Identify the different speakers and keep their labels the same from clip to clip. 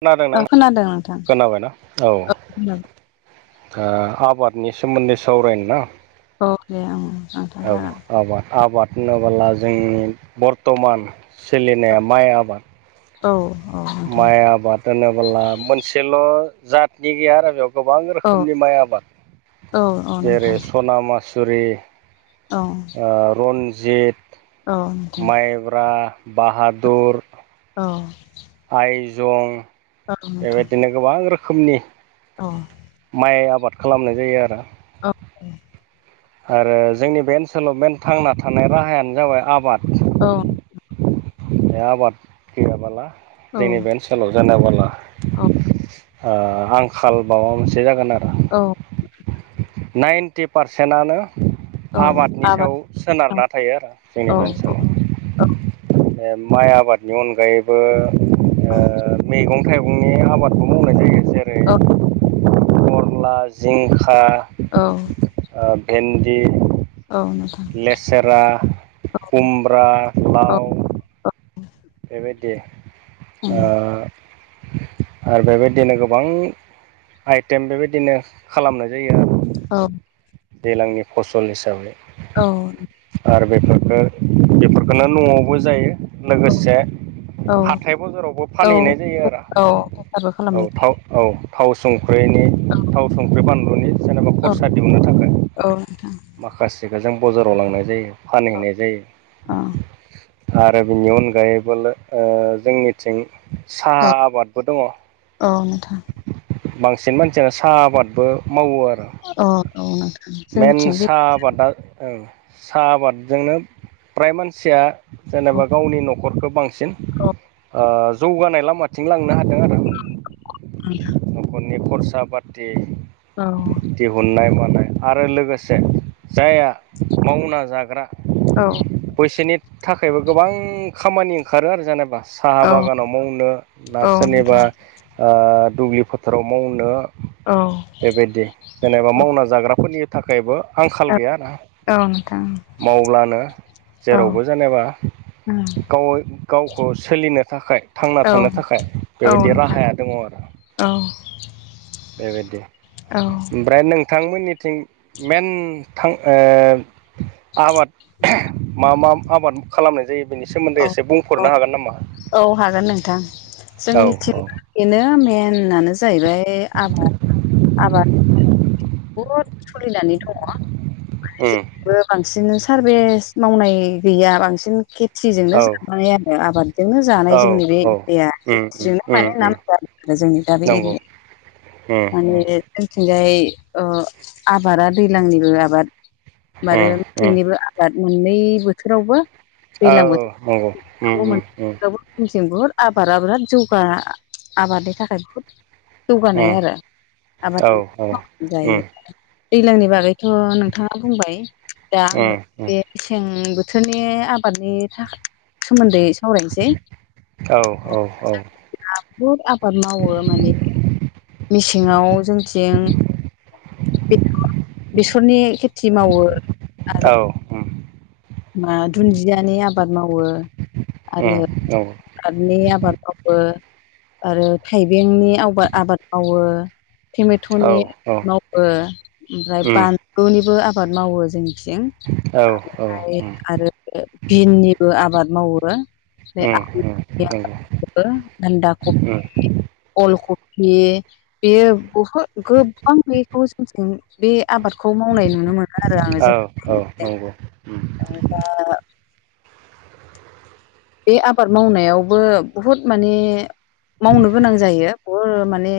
Speaker 1: खोनादों ना
Speaker 2: औ खोनादों नोंथां
Speaker 1: खोनाबायना औ।
Speaker 2: औ
Speaker 1: आबादनि सोमोन्दै सावरायनो ना?
Speaker 2: औ दे ओं।
Speaker 1: औ
Speaker 2: जागोन
Speaker 1: आबाद आबाद होनबोला जोंनि बर्थमान सोलिनाया माइ आबाद
Speaker 2: औ औ। नोंथां
Speaker 1: माइ आबाद होनोबोला मोनसेल' जातनि गैया आरो बेयाव गोबां
Speaker 2: औ
Speaker 1: रोखोमनि माइ आबाद
Speaker 2: औ नोंथां
Speaker 1: जेरै सना मासुरि
Speaker 2: औ।
Speaker 1: रन्जित
Speaker 2: औ नोंथां
Speaker 1: माइब्रा बाहादुर
Speaker 2: औ।
Speaker 1: आइजं
Speaker 2: औ नोंथां
Speaker 1: बेबायदिनो गोबां रोखोमनि
Speaker 2: औ।
Speaker 1: माइ आबाद खालामनाय जायो आरो।
Speaker 2: औ।
Speaker 1: आरो जोंनि बे ओनसोलाव मेन थांना थानाय राहायानो जाबाय आबाद।
Speaker 2: औ
Speaker 1: बे आबाद गैयाबाला
Speaker 2: औ
Speaker 1: जोंनि बे ओन सोलाव जानाबोला
Speaker 2: औ
Speaker 1: ओ आंखाल माबा मोनसे जागोन आरो।
Speaker 2: औ
Speaker 1: नाइन्टि पारसेन्टानो
Speaker 2: औ
Speaker 1: आबादनि सायाव
Speaker 2: आबाद औ
Speaker 1: सोनारना थायो आरो। जोंनि
Speaker 2: औ
Speaker 1: बे
Speaker 2: औ
Speaker 1: ओनसोलाव बे माइ आबादनि अनगायैबो
Speaker 2: औ
Speaker 1: मेगं थाइगंनि आबादबो मावनाय जायो जेरै- फरला जिंखा
Speaker 2: औ
Speaker 1: ओ भेन्दि
Speaker 2: औ नोंगौ
Speaker 1: लेसेरा खुमब्रा
Speaker 2: औ
Speaker 1: लाव बेबायदि
Speaker 2: औ
Speaker 1: ओ आरो बेबायदिनो गोबां आइटेम बेबायदिनो खालामनाय जायो आरो
Speaker 2: औ
Speaker 1: दैलांनि फसल हिसाबै
Speaker 2: औ
Speaker 1: आरो बेफोरबो बेफोरखौनो न'आवबो जायो। लोगोसे
Speaker 2: औ
Speaker 1: हाथाय बाजारावबो
Speaker 2: औ
Speaker 1: फानहैनाय जायो आरो
Speaker 2: बेफारबो
Speaker 1: औ
Speaker 2: खालामनाय
Speaker 1: थाव औ थाव संख्रिनि थाव संख्रि बानलुनि जेनेबा
Speaker 2: औ
Speaker 1: खरसा दिहुननो थाखाय।
Speaker 2: औ नोंथां
Speaker 1: माखासेखौ जों बजाराव लांनाय जायो फानहैनाय
Speaker 2: औ
Speaker 1: जायो। आरो बिनि अनगायैबो लो ओ जोंनिथिं साहा आबादबो दङ।
Speaker 2: औ नोंथां
Speaker 1: बांसिन मानसियानो साहा आबादबो मावो आरो।
Speaker 2: अ औ नोंथां
Speaker 1: मइेन
Speaker 2: जोंनिथिं बे
Speaker 1: साहा आबादा ओ साहा आबादजोंनो फ्राय मानसिया जेनेबा गावनि न'खरखौ बांसिन
Speaker 2: औ
Speaker 1: ओ जौगानाय लामाथिं लांनो हादों आरो।
Speaker 2: [unintelligible]
Speaker 1: न'खरनि खरसा पाथि
Speaker 2: औ
Speaker 1: दिहुननाय मानाय आरो लोगोसे जायहा मावना जाग्रा
Speaker 2: औ
Speaker 1: बैसोनि थाखायबो गोबां खामानि ओंखारो आरो जेनेबा साहा
Speaker 2: औ
Speaker 1: बागानाव मावनो ना
Speaker 2: औ
Speaker 1: सोरनिबा
Speaker 2: नोंथां
Speaker 1: ओ दुब्लि फोथाराव मावनो
Speaker 2: औ
Speaker 1: बेबायदि जेनेबा
Speaker 2: औ
Speaker 1: मावना जाग्राफोरनि थाखायबो आंखाल गैया रा
Speaker 2: औ नोंथां
Speaker 1: मावब्लानो
Speaker 2: औ
Speaker 1: जेरावबो जेनेबा
Speaker 2: औ
Speaker 1: गाव गावखौ सोलिनो थाखाय थांना थानो थाखाय
Speaker 2: औ
Speaker 1: बेबायदि
Speaker 2: नोंथां
Speaker 1: राहाया दङ आरो।
Speaker 2: औ
Speaker 1: बेबायदि
Speaker 2: औ
Speaker 1: ओमफ्राय नोंथांमोननिथिं मेन थां ओ आबाद मा मा आबाद खालामनाय जायो बेनि
Speaker 2: औ
Speaker 1: सोमोन्दै एसे बुंफोरनो हागोन नामा?
Speaker 2: औ हागोन नोंथां।
Speaker 1: औ
Speaker 2: जोंनिथिं
Speaker 1: औ
Speaker 2: बेनो मेनानो जाहैबाय बे आबाद आबाद बहुद सोलिनानै दङ।
Speaker 1: उम
Speaker 2: जोंनिखैबो बांसिन सारभेस मावनाय गैया बांसिन खे थिजोंनो
Speaker 1: औ
Speaker 2: जाबोनाय आरो आबाद जानाय
Speaker 1: औ
Speaker 2: जोंनि बे
Speaker 1: औ
Speaker 2: एरिया
Speaker 1: उम उम
Speaker 2: खेथिजोंनो
Speaker 1: उम
Speaker 2: माने नाम
Speaker 1: उम
Speaker 2: जादों आरो जोंनि दा बे
Speaker 1: नंगौ
Speaker 2: एरिया
Speaker 1: उम उम
Speaker 2: माने जोंथिंजाय ओ आबाद दैज्लांनिल आबाद
Speaker 1: उम
Speaker 2: बारो मेसेंनिबो आबाद मोननै बोथोरावबो
Speaker 1: औ नंगौ उम उम
Speaker 2: बुहुत जोंनिथिं बुहुद आबादा बिराद जौगा आबादनि थाखाय बुहुद जौगानाय
Speaker 1: उम
Speaker 2: आरो
Speaker 1: औ
Speaker 2: आबाद
Speaker 1: उम उम
Speaker 2: जायो। दैज्लांनि बागैथ' नोंथांङा बुंबाय। दा
Speaker 1: औ
Speaker 2: आंङो बे मेसें बोथोरनि आबादनि थाखा सोमोन्दै सावरायनोसै।
Speaker 1: औ औ उम नंगौ औ उम
Speaker 2: आ बहुद आबाद मावो माने मेसेङाव जोंथिं बेसरनि खेथि मावो
Speaker 1: औ
Speaker 2: आरो
Speaker 1: उम
Speaker 2: मा दुन्दियानि आबाद मावो आरो आादनि आबाद मावो आरो थाइबेंनि आबाद मावो टमेट'निाद
Speaker 1: उम
Speaker 2: मावो ओमफ्राय बानलुनिबो आबाद मावो जोंथिं।
Speaker 1: औ
Speaker 2: ओमफ्राय आरो बिननिबो आबाद मावो।
Speaker 1: नंगौ
Speaker 2: [unintelligible]
Speaker 1: उम
Speaker 2: अल कपि बेयो बहुद गोबां बेखौ जोंजों बे आबादखौ मावनाय नुनो मोनो आरो आंङो
Speaker 1: औ
Speaker 2: जों
Speaker 1: औ नंगौ उम
Speaker 2: [unintelligible] बे आबाद मावनायावबो बुहुद माने मावनो गोनां जायो। बहु माने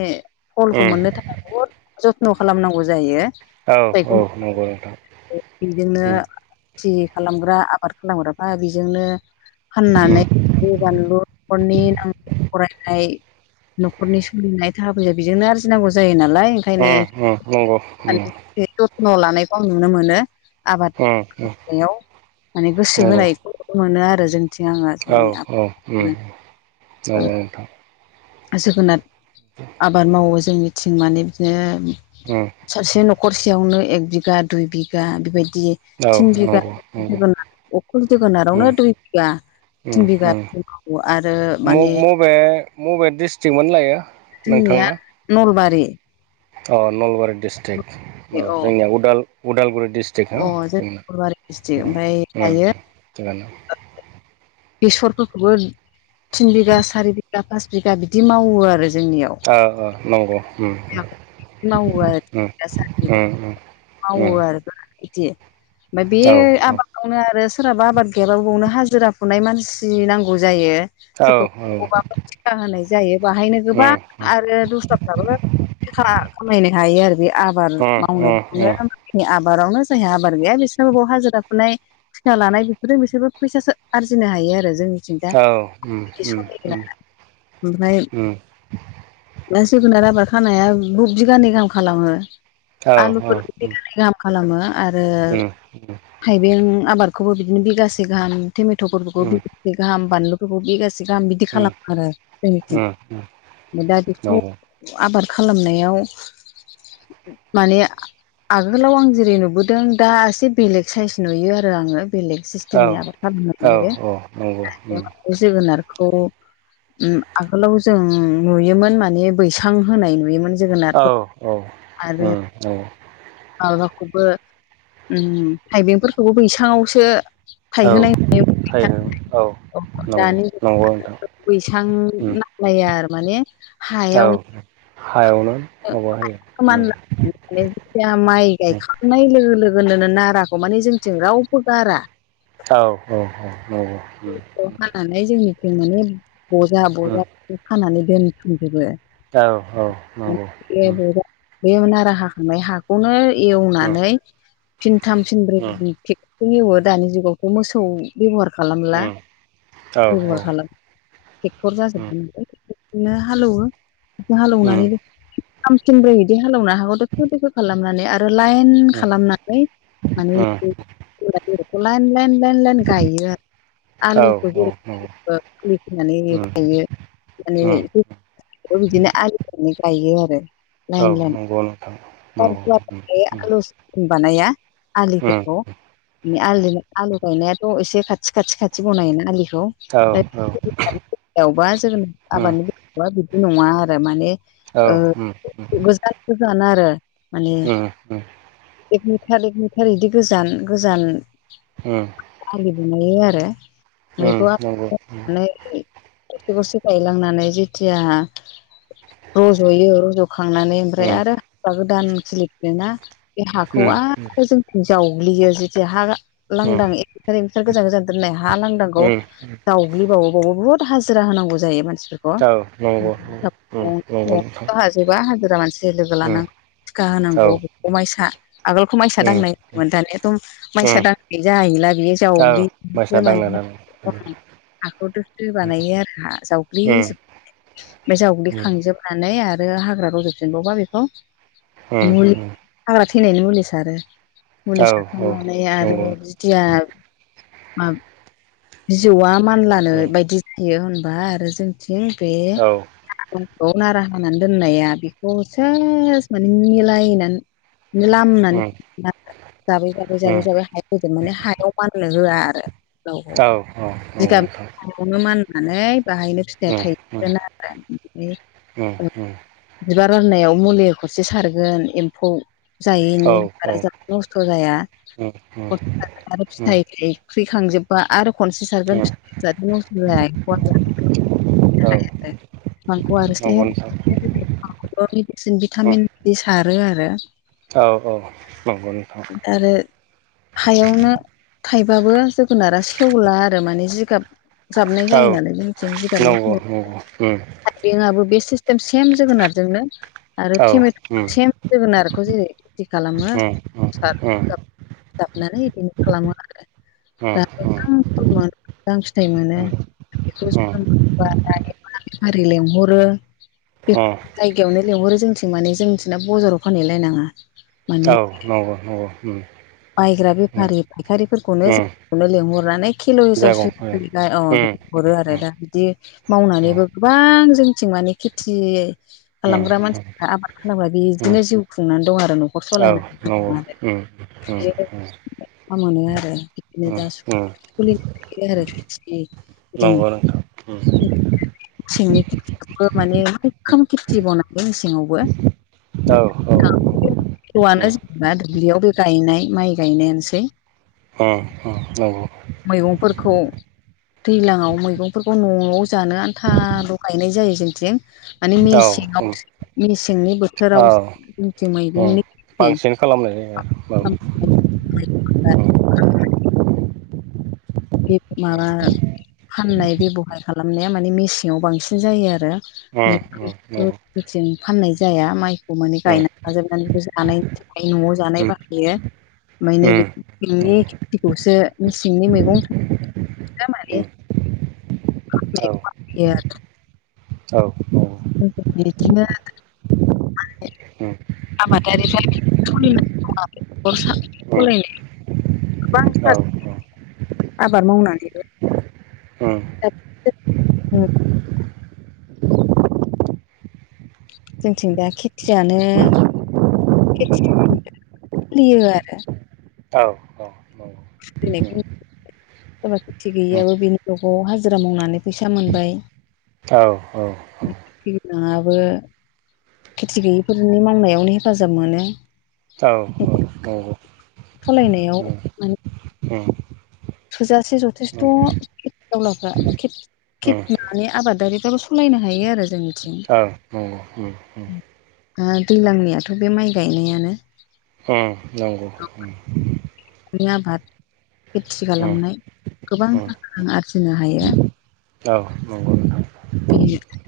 Speaker 2: फलखौ मोननो थाखाय बुहुद जथ्न' खालामनांगौ जायो।
Speaker 1: औ औ नंगौ नोंथां
Speaker 2: [unintelligible] बिजोंनो खेथि खालामग्रा आबाद खालामग्राफ्रा बेजोंनो फाननानै
Speaker 1: उम उम
Speaker 2: बानलु'खरनि नां फरायनाय न'खरनि सोलिनाय थाखा फैसा बेजोंनो आरजिनांगौ जायो नालाय
Speaker 1: उम उम नंगौ उम
Speaker 2: बे जथ्न' लानायखौ आं नुनो मोनो। आबाद
Speaker 1: उम उम
Speaker 2: मावनायाव माने गोसो
Speaker 1: नंगौ
Speaker 2: होनायखौ नुनोमोनो आरो जों [unintelligible]
Speaker 1: औ औ उम नंगौ नोंथां
Speaker 2: जोगोनार आबाद मावो जों मिथिं माने बिदिनो
Speaker 1: उम
Speaker 2: सासे न'खरसेयावनो एक बिगा दुइ बिगा बेबायदि
Speaker 1: औ
Speaker 2: थिन बिगा
Speaker 1: नंगौ नंगौ
Speaker 2: जोगोनार अखल जोगोनारावनो
Speaker 1: उम
Speaker 2: दुइ बिगा
Speaker 1: उम
Speaker 2: थिन मावो आरो
Speaker 1: उम
Speaker 2: माने
Speaker 1: मबे मबे डिस्ट्रिकमोन लायो?
Speaker 2: जोंनिया
Speaker 1: नोंथांना
Speaker 2: नलबारि
Speaker 1: अ नलबारि डिस्ट्रिक्ट
Speaker 2: औ
Speaker 1: जोंनिया उदाल उदालगुरि दिस्ट्रिक
Speaker 2: अ जों नलबारि डिस्ट्रिक ओमफ्राय दायो
Speaker 1: [unintelligible]
Speaker 2: बेसरफोरखौबो थिन बिगा सारि बिगा पास बिगा बिदि मावो आरो जोंनियाव
Speaker 1: ओ ओ नंगौ उम
Speaker 2: मावो आरो
Speaker 1: उम
Speaker 2: दा सानदि
Speaker 1: उम उम
Speaker 2: मावो
Speaker 1: उम
Speaker 2: आरो बिदि ओमफ्राय बे
Speaker 1: औ
Speaker 2: आबाद यावनो आरो सोरहाबा आबाद गैयाबाबो बेयावनो हाजिरा फुनाय मानसि नांगौ जायो।
Speaker 1: औ औ
Speaker 2: फुजा होनाय जायो बाहायनो
Speaker 1: उम
Speaker 2: गोबां
Speaker 1: उम
Speaker 2: आरो दस्राफ्राबो। खा खामायनो हायो आरो बे आबाद
Speaker 1: उम
Speaker 2: मावनायखौनो नि आबादावनो जायहा आबाद गैया बिसोरनो बेयाव हाजिराखुनाय, टिकालानाय बेफोरजों बिसोरबो फैसासो आरजिनो हायो आरो जों जों जा
Speaker 1: औ उम
Speaker 2: बिदि
Speaker 1: उम
Speaker 2: सलियो
Speaker 1: उम
Speaker 2: आरो ओमफ्राय
Speaker 1: उम
Speaker 2: दा जोगोनार आबाद खानाया बु बिगानै गाहाम खालामो
Speaker 1: औ औ
Speaker 2: आलुफोर
Speaker 1: उम उम
Speaker 2: बिगानै गाहाम, खालामो आरो
Speaker 1: उम
Speaker 2: थाइबें आबादखौबो बिदिनो बिगासे गाहाम, टमेटफोरखौबो
Speaker 1: उम
Speaker 2: बिगासे गाहाम बानलुफोरखौबो बिगासे गाहाम बिदि
Speaker 1: उम
Speaker 2: खालामो आरो जोंनिथिं
Speaker 1: उम
Speaker 2: दा बेखौ
Speaker 1: नंगौ
Speaker 2: आबाद खालामनायाव माने आगोलाव आं जेरै नुबोदों दा एसे बेलेग साइस नुयो आरो आङो। बेलेग
Speaker 1: औ
Speaker 2: सिस्टेमनि आबाद खालामनाय
Speaker 1: औ
Speaker 2: नुयो।
Speaker 1: औ नंगौ उम
Speaker 2: बे जोगोनारखौ आगोलाव जों नुयोमोन माने बैसां होनाय नुयोमोन। जोगोनारफोर
Speaker 1: औ औ
Speaker 2: आरो
Speaker 1: औ
Speaker 2: माबाखौबो उम थाइबेंफोरखौबो बैसांआवसो।
Speaker 1: औ
Speaker 2: थायहोनाय नुयो मैथा
Speaker 1: थारैनो औ नंगौ
Speaker 2: दानि
Speaker 1: नंगौ नोंथां
Speaker 2: बैसां
Speaker 1: उम
Speaker 2: ना फायार माने
Speaker 1: औ हायावनो, माबा होयो
Speaker 2: [unintelligible] खो
Speaker 1: उम
Speaker 2: मानला माने जिथिया माइ
Speaker 1: उम
Speaker 2: गायखांनाय लोगो लोगोनो नाराखौ माने जोंनिथिं रावबो गारा,
Speaker 1: औ औ औ नंगौ।
Speaker 2: नै जोंनिथि माने बजा
Speaker 1: उम
Speaker 2: बजाखौ खानानै दोनथुमजोबो।
Speaker 1: औ औ नंगौ उम
Speaker 2: [unintelligible] बैयाव नारा हाखांबाय हा। खौनो
Speaker 1: उम
Speaker 2: एवनानै फिनथाम फिनब्रै
Speaker 1: उम
Speaker 2: एवो दानि जुगावथ' मोसौ बेब'हार खालामला
Speaker 1: औ
Speaker 2: बेब'हार खालाम ट्रेक्टर
Speaker 1: उम
Speaker 2: जाजोबगोनो बेखौनो हालौवो बिखौ
Speaker 1: उम
Speaker 2: हालौनानै, फिनथाम फिनब्रै इदि हालौना हाखौ दोखो दोखो। खालामनानै आरो लाइन
Speaker 1: उम
Speaker 2: खालामनानै माने
Speaker 1: उम
Speaker 2: बि बेखौ लाइन लाइन लाइन लाइन गायो।
Speaker 1: औ
Speaker 2: आलुखौ
Speaker 1: औ नंगौ
Speaker 2: जेरै जेरैखिनानै
Speaker 1: उम
Speaker 2: गायो माने
Speaker 1: उम
Speaker 2: बेखौ बिदिनो आलु होननानै गायो आरो
Speaker 1: औ
Speaker 2: लाइन लाइन
Speaker 1: नंगौ नोंथां नंगौ उम
Speaker 2: [unintelligible] बानाया
Speaker 1: उम
Speaker 2: आलिफोरखौ बे आलि आलु गायनायाथ' एसे खाथि खाथि खाथि बनायो आलिखौ
Speaker 1: औ उम
Speaker 2: [unintelligible] जोगोनार आबादनि मा बिदि नङा आरो माने
Speaker 1: औ
Speaker 2: ओ
Speaker 1: उम उम
Speaker 2: गोजान गोजान आरो माने
Speaker 1: उम
Speaker 2: एक मिटार एक मिटार इदि गोजान गोजान।
Speaker 1: हो
Speaker 2: आलि दुमहैयो आरो
Speaker 1: नंगौ उम
Speaker 2: मैगंनानै गरसे गरसे गायलांनानै जेथिया। रज'यो रज' खांनानै ओमफ्राय
Speaker 1: उम
Speaker 2: आरो औवा गोदान खिलिफिनो ना बे
Speaker 1: उम
Speaker 2: हाखौ आरो जों जावग्लियो जिथिया हा
Speaker 1: उम
Speaker 2: लांदां एक मिटार गोजान गोजान दोननाय हा लां नांगौ
Speaker 1: उम औ
Speaker 2: जावग्लिबावबावो बुहुद हाजिरा होनांगौ जायो मानसिफोर [unintelligible]
Speaker 1: नंगौ उम नंगौ नोंथां उम औ उम उम
Speaker 2: हाजोबा हाजिरा मानसि लोगो लानांगौ। थिखा होनांगौ बेखौ माइसा आगोलखौ माइसा दांनाय दानियाथ' माइसा दां बे जाहैला बेयो
Speaker 1: औ माइसा
Speaker 2: जावग्लियो
Speaker 1: दांनो
Speaker 2: माने।
Speaker 1: दांनो उम
Speaker 2: हाखौ दोखो बानायो आरो हा
Speaker 1: उम
Speaker 2: जावग्लिजोब ओमफाय
Speaker 1: उम
Speaker 2: जावग्लिखांजोब नानै आरो हाग्रा रज'फिनबावबा बेखौ
Speaker 1: उम
Speaker 2: मुलि हाग्रा थैनायनि मुलि सारो
Speaker 1: औ
Speaker 2: मुलि
Speaker 1: औ
Speaker 2: सारखांनानै आरो
Speaker 1: नंगौ
Speaker 2: बि खुथिया मा बिजौआ मानलानो
Speaker 1: उम
Speaker 2: बायदि बियो होनबा आरो जोंनिथिं बे
Speaker 1: औ उम औ
Speaker 2: बेखौ नारा हानानै दोननाया बेखौ सेस माने मिलायनानै लामनानै [unintelligible] [unintelligible] माने हायाव माननो होआ आरो लावखौ
Speaker 1: औ नंगौ
Speaker 2: जिगाब
Speaker 1: नोंथां
Speaker 2: सायावनो माननानै बाहायनो फिथाय
Speaker 1: उम उम
Speaker 2: थायगोन आरो
Speaker 1: उम उम
Speaker 2: बिबार बारनायाव मुलि खरसे सारगोन एम्फौ
Speaker 1: औ
Speaker 2: जायैनि
Speaker 1: उम
Speaker 2: [inaudible] नस्थ' जाया [inaudible]
Speaker 1: उम
Speaker 2: आरो
Speaker 1: उम
Speaker 2: फिथाइ थाइ ख्रिखांजोबबा आरो खनसे
Speaker 1: उम
Speaker 2: सारगोन फि [unintelligible]
Speaker 1: औ
Speaker 2: [unintelligible]
Speaker 1: नंगौ नोंथां
Speaker 2: [inaudible]
Speaker 1: उम
Speaker 2: भिटामिन बि सारो आरो।
Speaker 1: औ औ नंगौ नोंथां।
Speaker 2: आरो हायावनो थाइबाबो जोगोनारा सेवला आरो माने जिगाब जाबनाय
Speaker 1: औ
Speaker 2: जायो नालाय जोंथिं जिगाबनि
Speaker 1: नंगौ नंगौ उम
Speaker 2: थाखाय बेंकआबो बे सिस्टेम सेम जोगोनारजोंनो। आरो
Speaker 1: औ उम उम
Speaker 2: टेमेट'खौ सेम जोगोनारखौ जेरै खेथि
Speaker 1: उम
Speaker 2: खालामो।
Speaker 1: उम
Speaker 2: [unintelligible] खालामो आरो दा मोजां फल मोनो मोजां फिथाइ मोनो
Speaker 1: उम
Speaker 2: बेखौ
Speaker 1: उम
Speaker 2: [inaudible] लेंहरो बे
Speaker 1: औ नंगौ
Speaker 2: बियावनो लिंहरो जोंथिं माने जोंनिथिंना बजाराव फानैलायनाङा।
Speaker 1: औ नंगौ नंगौ ओम।
Speaker 2: बायग्रा बेफारि फायखारिफोरखौनो जों खौनो लिंहरनानै खिल' हिसाबै सुयो अ बिदि हरो आरो दा बिदि मावनानैबो गोबां जोंथिं माने खेथि खालामग्रा मानसिफ्रा आबाद खालामग्रा बिदिनो जिउ खुंनानै दं आरो न'खर सलायनानै [unintelligible]
Speaker 1: अ अ
Speaker 2: [unintelligible]
Speaker 1: नंगौ नोंथां उम
Speaker 2: मेसेंनि खेथिखौबो माने मैखोम खेथि मावनांगो मेसेङावबो। [unintelligible] दुब्लियाव बो गायनाय माइ गायनायानोसै।
Speaker 1: अ अ औ
Speaker 2: मैगंफोरखौ दैलाङाव मैगंफोरखौ न'आव जानो आन्थाल' गायनाय जायो जोंथिं। माने
Speaker 1: औ उम
Speaker 2: मेसेङाव मेसेंनि
Speaker 1: औ
Speaker 2: बोथोराव जोंथिं
Speaker 1: उम
Speaker 2: मैगंनि खेथि।
Speaker 1: बांसिन खालामनाय जायो औ
Speaker 2: बे माबा फाननाय बेबहार खालामनाया माने मेसेङाव बांसिन जायो आरो। [inaudible] थिं फाननाय जाया माइ माने गायना लाजोबनानै जानायनि न'आव जानाय बाहायो ओमफाय नैबे मेसेंनि खेथिखौसो मेसेंनि मैगं [unintelligible]
Speaker 1: औ औ
Speaker 2: बिदिनो
Speaker 1: उम
Speaker 2: [unintelligible] गोबां [inaudible] आबाद मावनानैबो
Speaker 1: उ
Speaker 2: दा जोंथिं दा खेथियानो [unintelligible] आरो
Speaker 1: औ अ औ
Speaker 2: [unintelligible] सोरबा खेथि गैयियाबो बिनि नखराव हाजिरा मावनानै फैसा मोनबाय
Speaker 1: औ औ औ
Speaker 2: नोङाबो खेथि गैयिफोरनि माननायावनो हेफाजाब मोनो
Speaker 1: औ औ औ
Speaker 2: खालायनायाव
Speaker 1: [inaudible]
Speaker 2: थोजासे जथेस्थ' खेथि आवलाफ्रा [unintelligible] खेथ माने आबादारिफ्राबो सलायनो हायो आरो जों
Speaker 1: थां नंगौ उ उ
Speaker 2: ओ दैलांनियाथ' बे माइ गायनायानो
Speaker 1: उ नांगौ उ
Speaker 2: [unintelligible] आबाद खेथि
Speaker 1: उम
Speaker 2: खालामनाय गोबां [unintelligible] आरजिनो हायो।
Speaker 1: औ नंगौ नोंथां
Speaker 2: [unintelligible]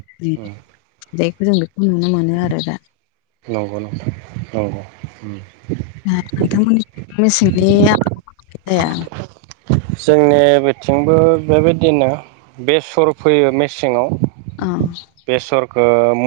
Speaker 2: बेैखौ जों बेखौ नुनो मोनो आरो दा
Speaker 1: नंगौ नोंथां नंगौ उ
Speaker 2: [unintelligible] नोंथांमोननि मेसेंनि [unintelligible] जाया
Speaker 1: जोंने बिथिंबो बेबायदिनो बेसर फोयो मेसेङाव
Speaker 2: [unintelligible]
Speaker 1: बेसरखो [unintelligible]